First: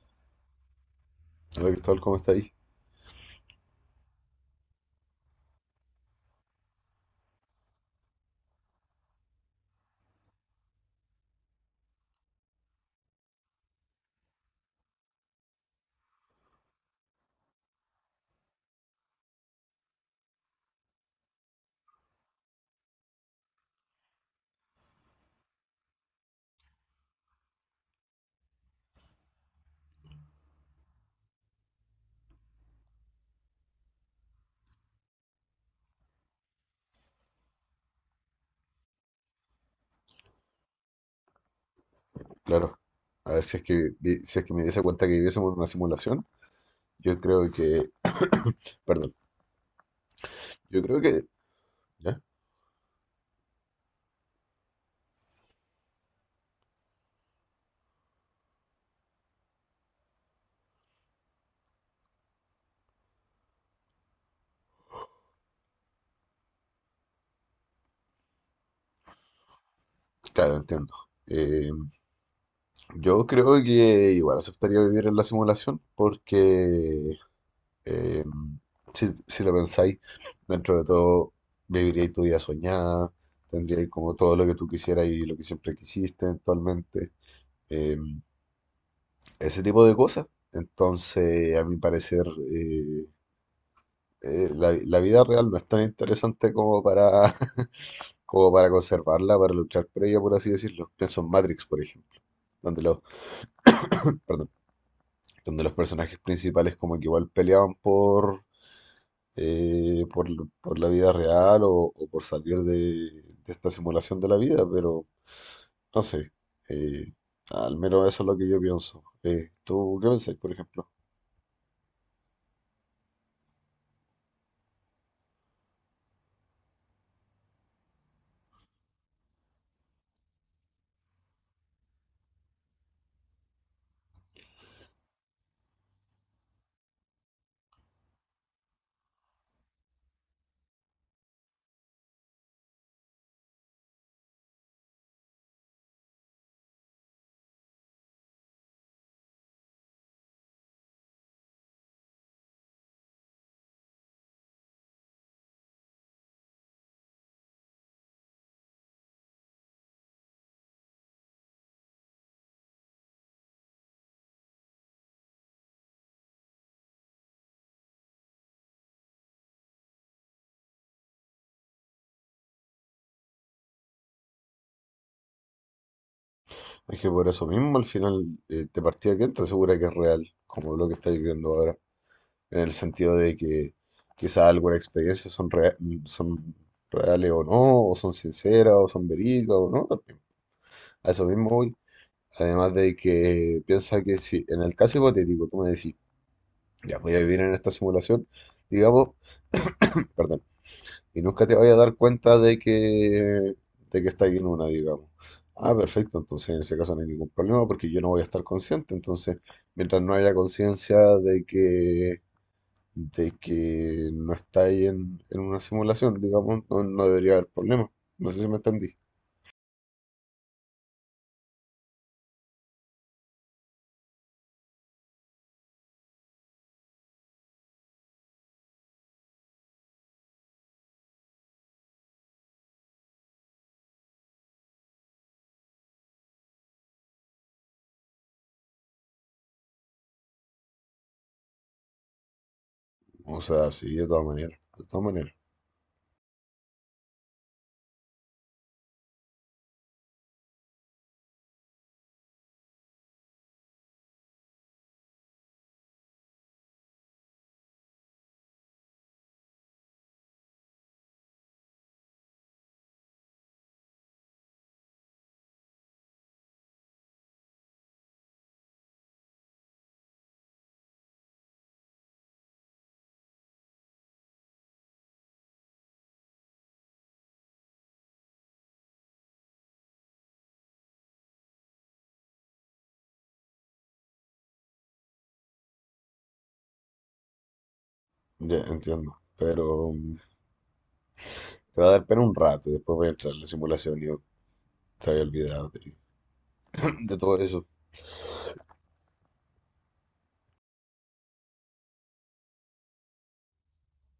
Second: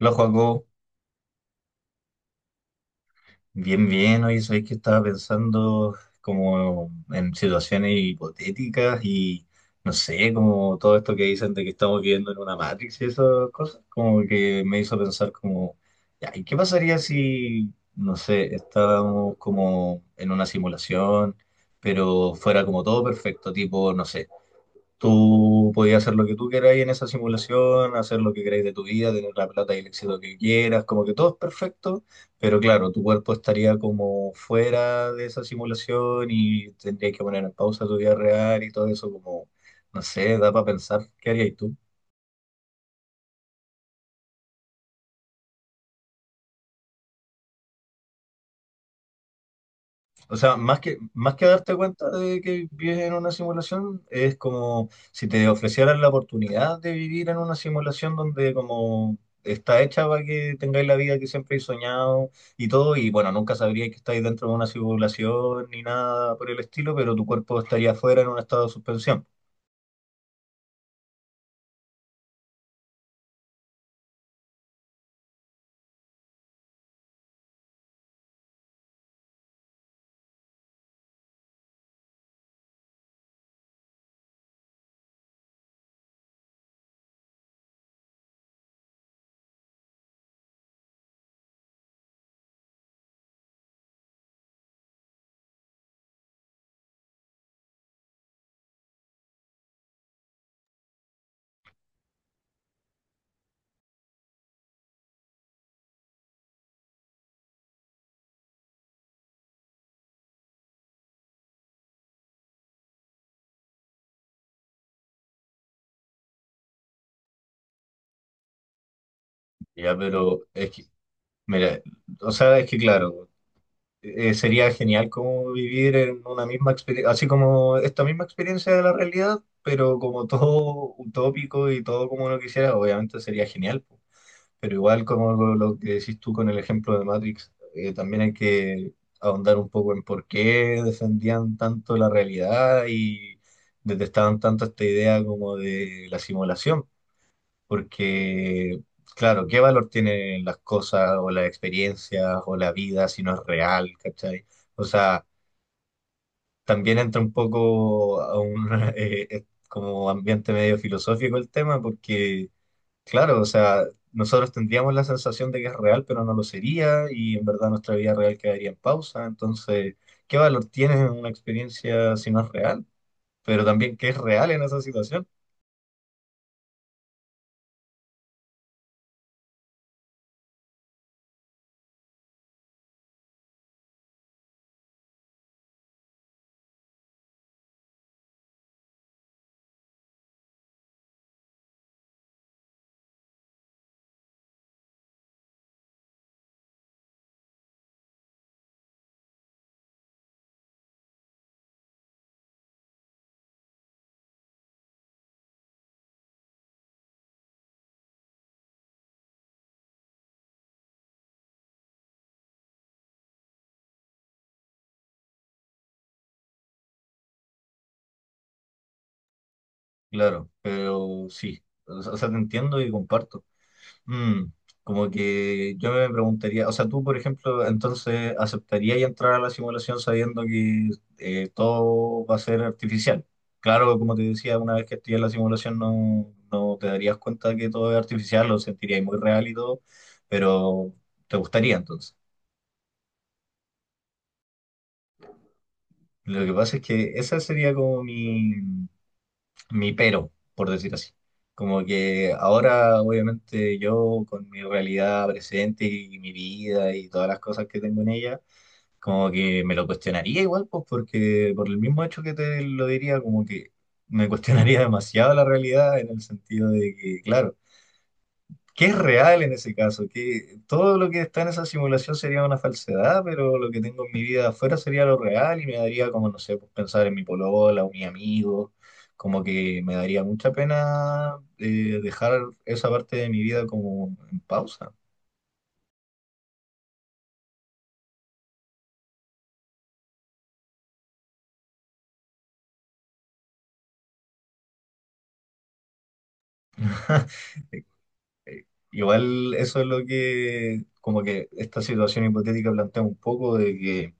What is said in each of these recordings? Hola Joaco, Hola Cristóbal, ¿cómo está ahí? bien, bien. Oye, sabéis que estaba pensando como en situaciones hipotéticas y no sé, como todo esto que dicen de que estamos viviendo en una Matrix y esas cosas, como que me hizo pensar como, ya, ¿y qué pasaría si, no sé, estábamos como en una simulación, pero fuera como todo perfecto, tipo, no sé? Tú podías hacer lo que tú queráis en esa simulación, hacer lo que queráis de tu vida, tener la plata y el éxito que quieras, como que todo es perfecto, pero claro, tu cuerpo estaría como fuera de esa simulación y tendrías que poner en pausa tu vida real y todo eso, como, no sé, da para pensar. ¿Qué harías tú? Claro, a ver si es que me diese cuenta que viviésemos en una simulación, yo creo que, perdón, O sea, yo creo que, más que darte cuenta ya, de que vives en una simulación, es como si te ofrecieran la oportunidad de vivir en una simulación donde como está hecha para que tengáis la vida que siempre he soñado y todo, y bueno, nunca sabríais que estáis dentro de una simulación ni nada por el estilo, pero tu cuerpo estaría afuera en un estado de suspensión. claro, entiendo. Eh, yo creo que igual aceptaría vivir en la simulación porque eh, si lo pensáis, dentro de todo viviríais tu vida soñada, tendríais como todo lo que tú quisieras y lo que siempre quisiste eventualmente, eh, ese tipo de cosas. Entonces, a mi parecer, eh, la vida real no es tan interesante como para, como para conservarla, para luchar por ella, por así decirlo. Pienso en Matrix, por ejemplo, donde los, perdón, donde los personajes principales como que igual peleaban por, eh, por, por la vida real o por salir de esta simulación de la vida, pero no sé. Eh, al menos eso es lo que yo pienso. Ya, ¿Tú qué pensáis, pero por es que, ejemplo? mira, o sea, es que claro. Sería genial como vivir en una misma experiencia, así como esta misma experiencia de la realidad, pero como todo utópico y todo como uno quisiera, obviamente sería genial. Po. Pero igual como lo que decís tú con el ejemplo de Matrix, también hay que ahondar un poco en por qué defendían tanto la realidad y detestaban tanto esta idea como de la simulación. Porque, claro, ¿qué valor tienen las cosas o las experiencias o la vida si no es real, ¿cachai? O sea, también entra un poco a un como ambiente medio filosófico el tema, porque, claro, o sea, nosotros tendríamos la sensación de que es real, pero no lo sería, y en verdad nuestra vida real quedaría en pausa. Entonces, ¿qué valor tiene una experiencia si no es real? Pero también, ¿qué es real en esa situación? Es que por eso mismo al final te partida que entra segura que es real, como lo que estáis viendo ahora, en el sentido de que quizá algunas experiencias son reales o no, o son sinceras, o son verídicas o no también. A eso mismo voy. Además de que piensa que si en el caso hipotético tú me decís, ya voy a vivir en esta simulación, digamos, perdón, y nunca te vayas a dar cuenta de que estás en una, digamos. Ah, perfecto, entonces en ese caso no hay ningún problema porque yo no voy a estar consciente, entonces mientras no haya conciencia de que no está ahí en una simulación, digamos, no debería haber problema. No sé si me entendí. Claro, pero sí, o sea, te entiendo y comparto. Mm, como que yo me preguntaría, o sea, tú, por ejemplo, entonces aceptarías entrar a la simulación sabiendo que todo va a ser artificial. Claro, como te decía, una vez que estés en la simulación no, no te darías cuenta que todo es artificial, lo sentirías muy real y todo, pero te gustaría entonces. O sea, sí, de todas maneras, de todas maneras. Lo que pasa es que esa sería como mi pero, por decir así. Como que ahora, obviamente, yo con mi realidad presente y mi vida y todas las cosas que tengo en ella, como que me lo cuestionaría igual, pues porque por el mismo hecho que te lo diría, como que me cuestionaría demasiado la realidad en el sentido de que, claro, que es real en ese caso? Que todo lo que está en esa simulación sería una falsedad, pero lo que tengo en mi vida afuera sería lo real y me daría como, no sé, pues, pensar en mi polola o mi amigo, como que me daría mucha pena dejar esa parte de mi vida como en pausa. Ya entiendo, pero mm, te va a dar pena un rato y después voy a entrar en la simulación y yo te voy a olvidar de, de todo eso. Igual eso es lo que, como que esta situación hipotética plantea un poco de que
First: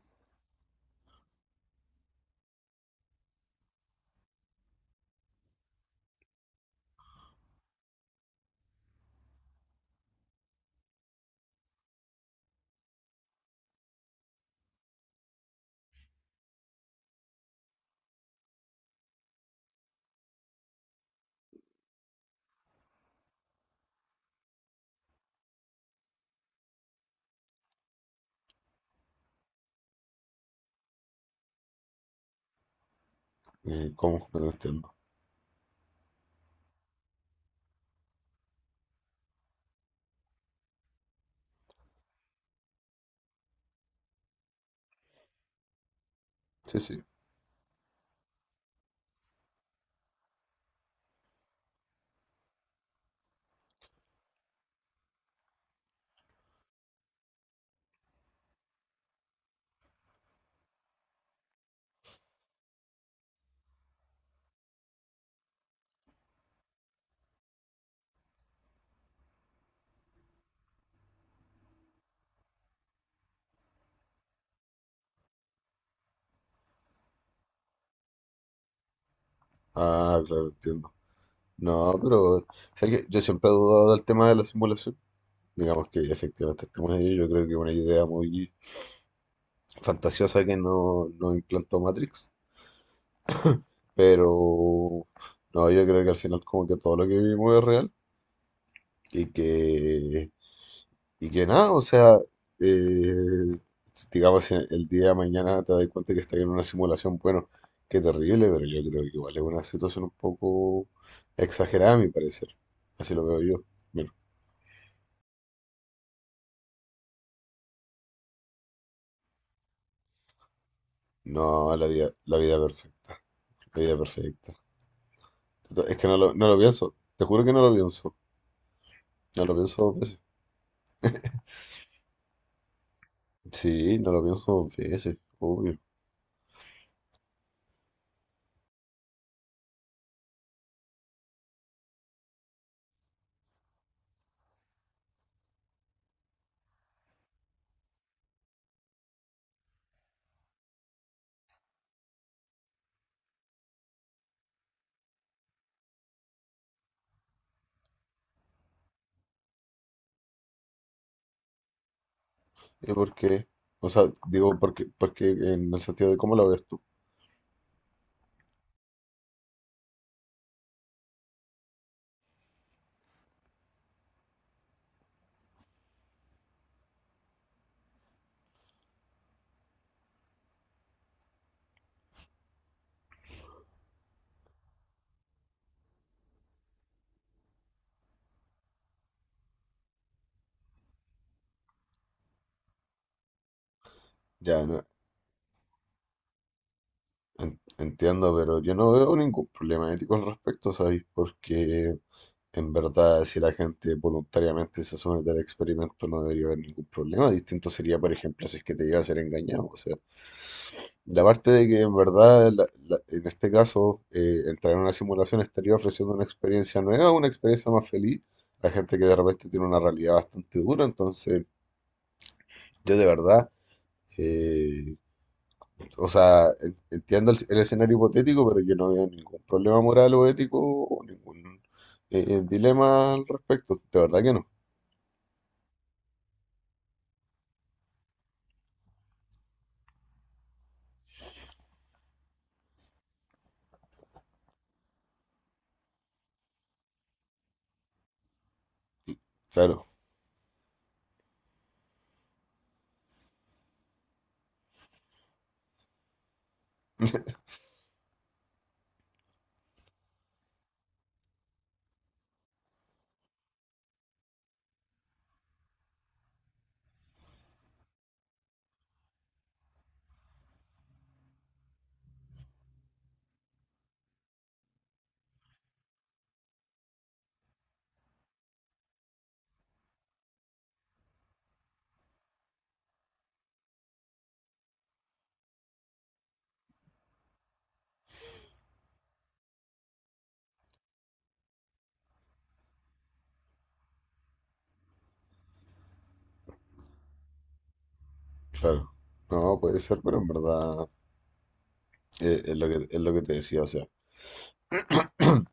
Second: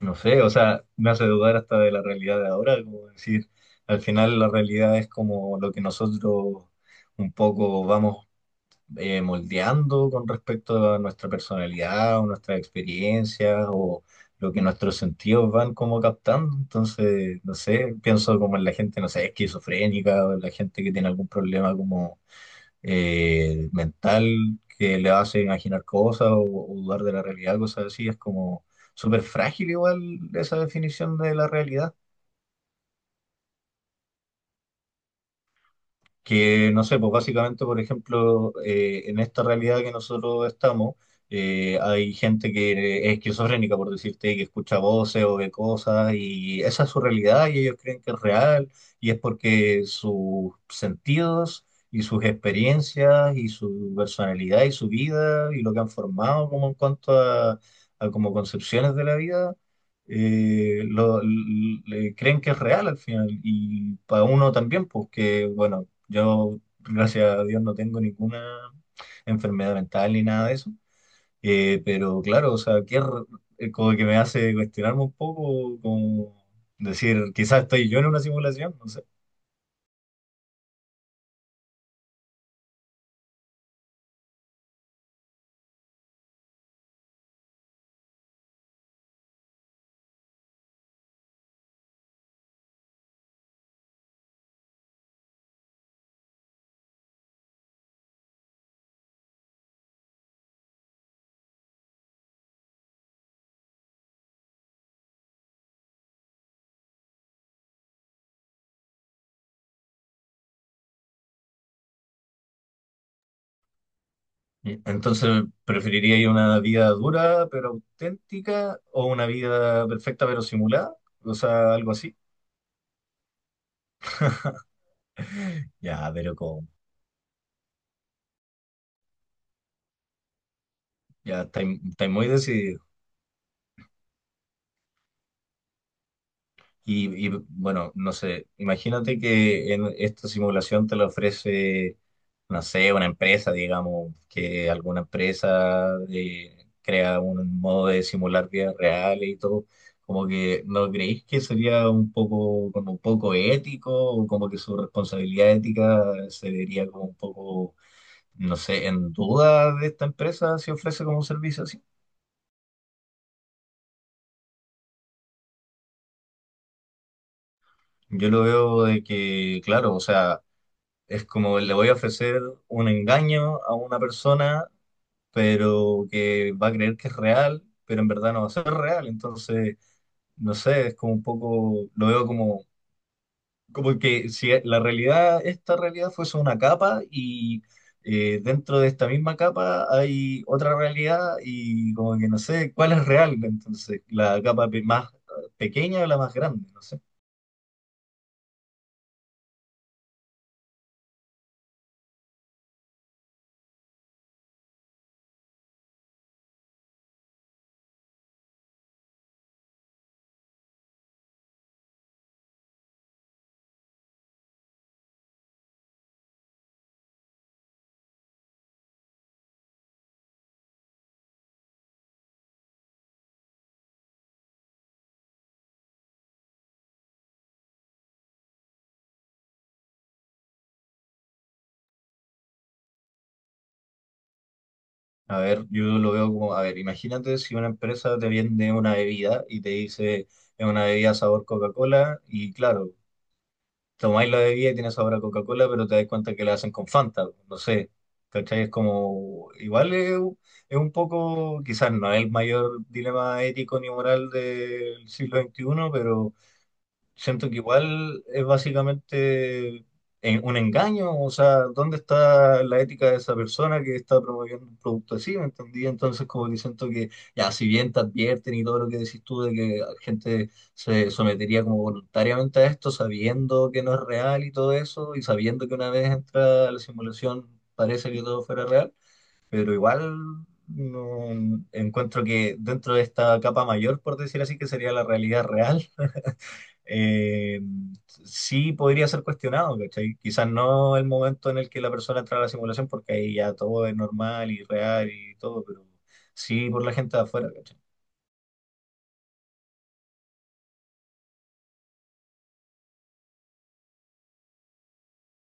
no sé, o sea, me hace dudar hasta de la realidad de ahora, como decir, al final la realidad es como lo que nosotros un poco vamos moldeando con respecto a nuestra personalidad o nuestras experiencias o lo que nuestros sentidos van como captando. Entonces, no sé, pienso como en la gente, no sé, esquizofrénica o en la gente que tiene algún problema como mental que le hace imaginar cosas o dudar de la realidad, cosas así. Es como súper frágil igual esa definición de la realidad. ¿Cómo? No entiendo. Que no sé, pues básicamente, por ejemplo, en esta realidad que nosotros estamos, hay gente que es esquizofrénica, por decirte, que escucha voces o ve cosas y Sí, esa es su sí. realidad y ellos creen que es real y es porque sus sentidos y sus experiencias y su personalidad y su vida y lo que han formado como en cuanto a como concepciones de la vida le creen que es real al final. Y para uno también, pues que, bueno, yo, gracias a Dios, no tengo ninguna enfermedad mental ni nada de eso. Pero claro, o sea, como que me hace cuestionarme un poco, como decir, quizás estoy yo en una simulación, no sé. Ah, claro, entiendo. No, pero ¿sabes qué? Yo siempre he dudado del tema de la simulación. Digamos que efectivamente estamos ahí. Yo creo que es una idea muy fantasiosa que no implantó Matrix. Pero no, yo creo que al final como que todo lo que vivimos es real y que, y que nada, o sea, eh, digamos, si el día de mañana te das cuenta que estás en una simulación, bueno, qué terrible, pero yo creo que igual es una situación un poco exagerada a mi parecer, así lo veo yo. Bueno, Y entonces, ¿preferiría ir una vida dura pero auténtica o una vida perfecta pero simulada? O sea, no la algo vida, así. la vida perfecta, la vida perfecta. Es que Ya, pero no lo como, pienso, te juro que no lo pienso, no lo pienso dos veces. ya estáis muy decididos. Sí, no lo pienso dos veces, obvio. Y, bueno, no sé, imagínate que en esta simulación te la ofrece, no sé, una empresa, digamos, que alguna empresa crea un modo de simular vidas reales y todo, como que ¿no creéis que sería un poco, como un poco ético o como que su responsabilidad ética se vería como un poco, no sé, en duda de esta empresa si ofrece como un servicio así? ¿Y por qué? O sea, digo, porque en el sentido de cómo lo ves tú. Yo lo veo de que, claro, o sea, es como le voy a ofrecer un engaño a una persona, pero que va a creer que es real, pero en verdad no va a ser real. Entonces, no sé, es como un poco, lo veo como, como que si la realidad, esta realidad fuese una capa y dentro de esta misma capa hay otra realidad y como que no sé cuál es real. Entonces, la Ya, capa no, más pequeña o la más grande, no sé. Entiendo, pero yo no veo ningún problema ético al respecto, ¿sabéis? Porque en verdad, si la gente voluntariamente se somete al experimento, no debería haber ningún problema. Distinto sería, por ejemplo, si es que te llega a ser engañado. O sea, la parte de que en verdad, en este caso, entrar en una simulación estaría ofreciendo una experiencia nueva, una experiencia más feliz a gente que de repente tiene una realidad bastante dura. Entonces, yo de verdad. Eh, O sea, entiendo el escenario hipotético, pero yo no veo ningún problema moral o ético o ningún dilema al respecto. De verdad que no. A ver, yo lo veo como, a ver, imagínate si una empresa te vende una bebida y te dice, es una bebida sabor Coca-Cola, y claro, tomáis la bebida y tiene sabor a Coca-Cola, pero te das cuenta que la hacen con Fanta, no sé, ¿cachai? Es como, Claro, igual es un poco, quizás no es el mayor dilema ético ni moral del siglo XXI, pero siento que igual es básicamente un engaño, o sea, ¿dónde está la ética de esa persona que está promoviendo un producto así? ¿Me entendí? Entonces, como que siento que, ya, si bien te advierten y todo lo que decís tú de que gente se sometería como voluntariamente a esto, sabiendo que no es real y todo eso, y sabiendo que una vez entra a la simulación parece que todo fuera real, pero igual no encuentro que dentro de esta capa mayor, por decir así, que sería la realidad real eh, sí podría ser cuestionado, ¿cachai? Quizás no el momento en el que la persona entra a la simulación, porque ahí ya todo es normal y real y todo, pero sí por la gente de afuera, ¿cachai? claro. No, puede ser, pero en verdad es lo que te decía. O sea,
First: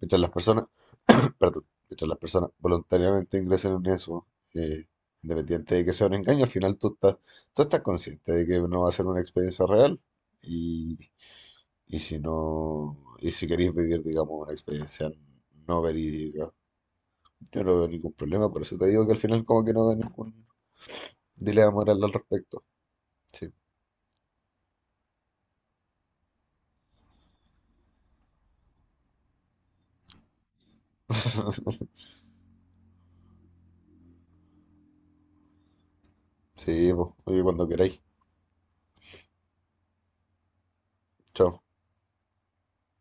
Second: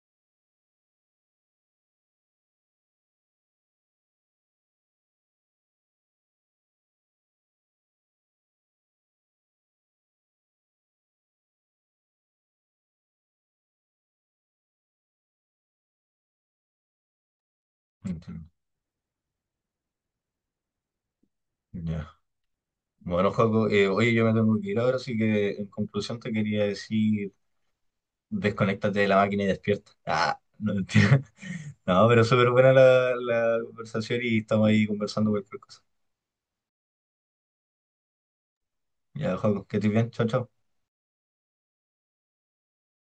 mientras las personas, perdón, mientras las personas voluntariamente ingresen en eso, eh, independiente de que sea un engaño, al final tú estás consciente de que no va a ser una experiencia real y, y si no, y si queréis vivir, digamos, una experiencia no verídica. Yo no veo ningún Entiendo. problema, por eso te digo que al final como que no veo ningún dilema moral Ya. al respecto. Bueno, Sí, Joaco, oye, yo me tengo que ir ahora, así que en conclusión te quería decir, desconéctate de la máquina y despierta. Ah, no mentira. No, pero súper buena la conversación y estamos ahí conversando cualquier cosa. sí, pues, oye, cuando queráis. Ya, Joaco, que estés bien, chao, chao. Chao.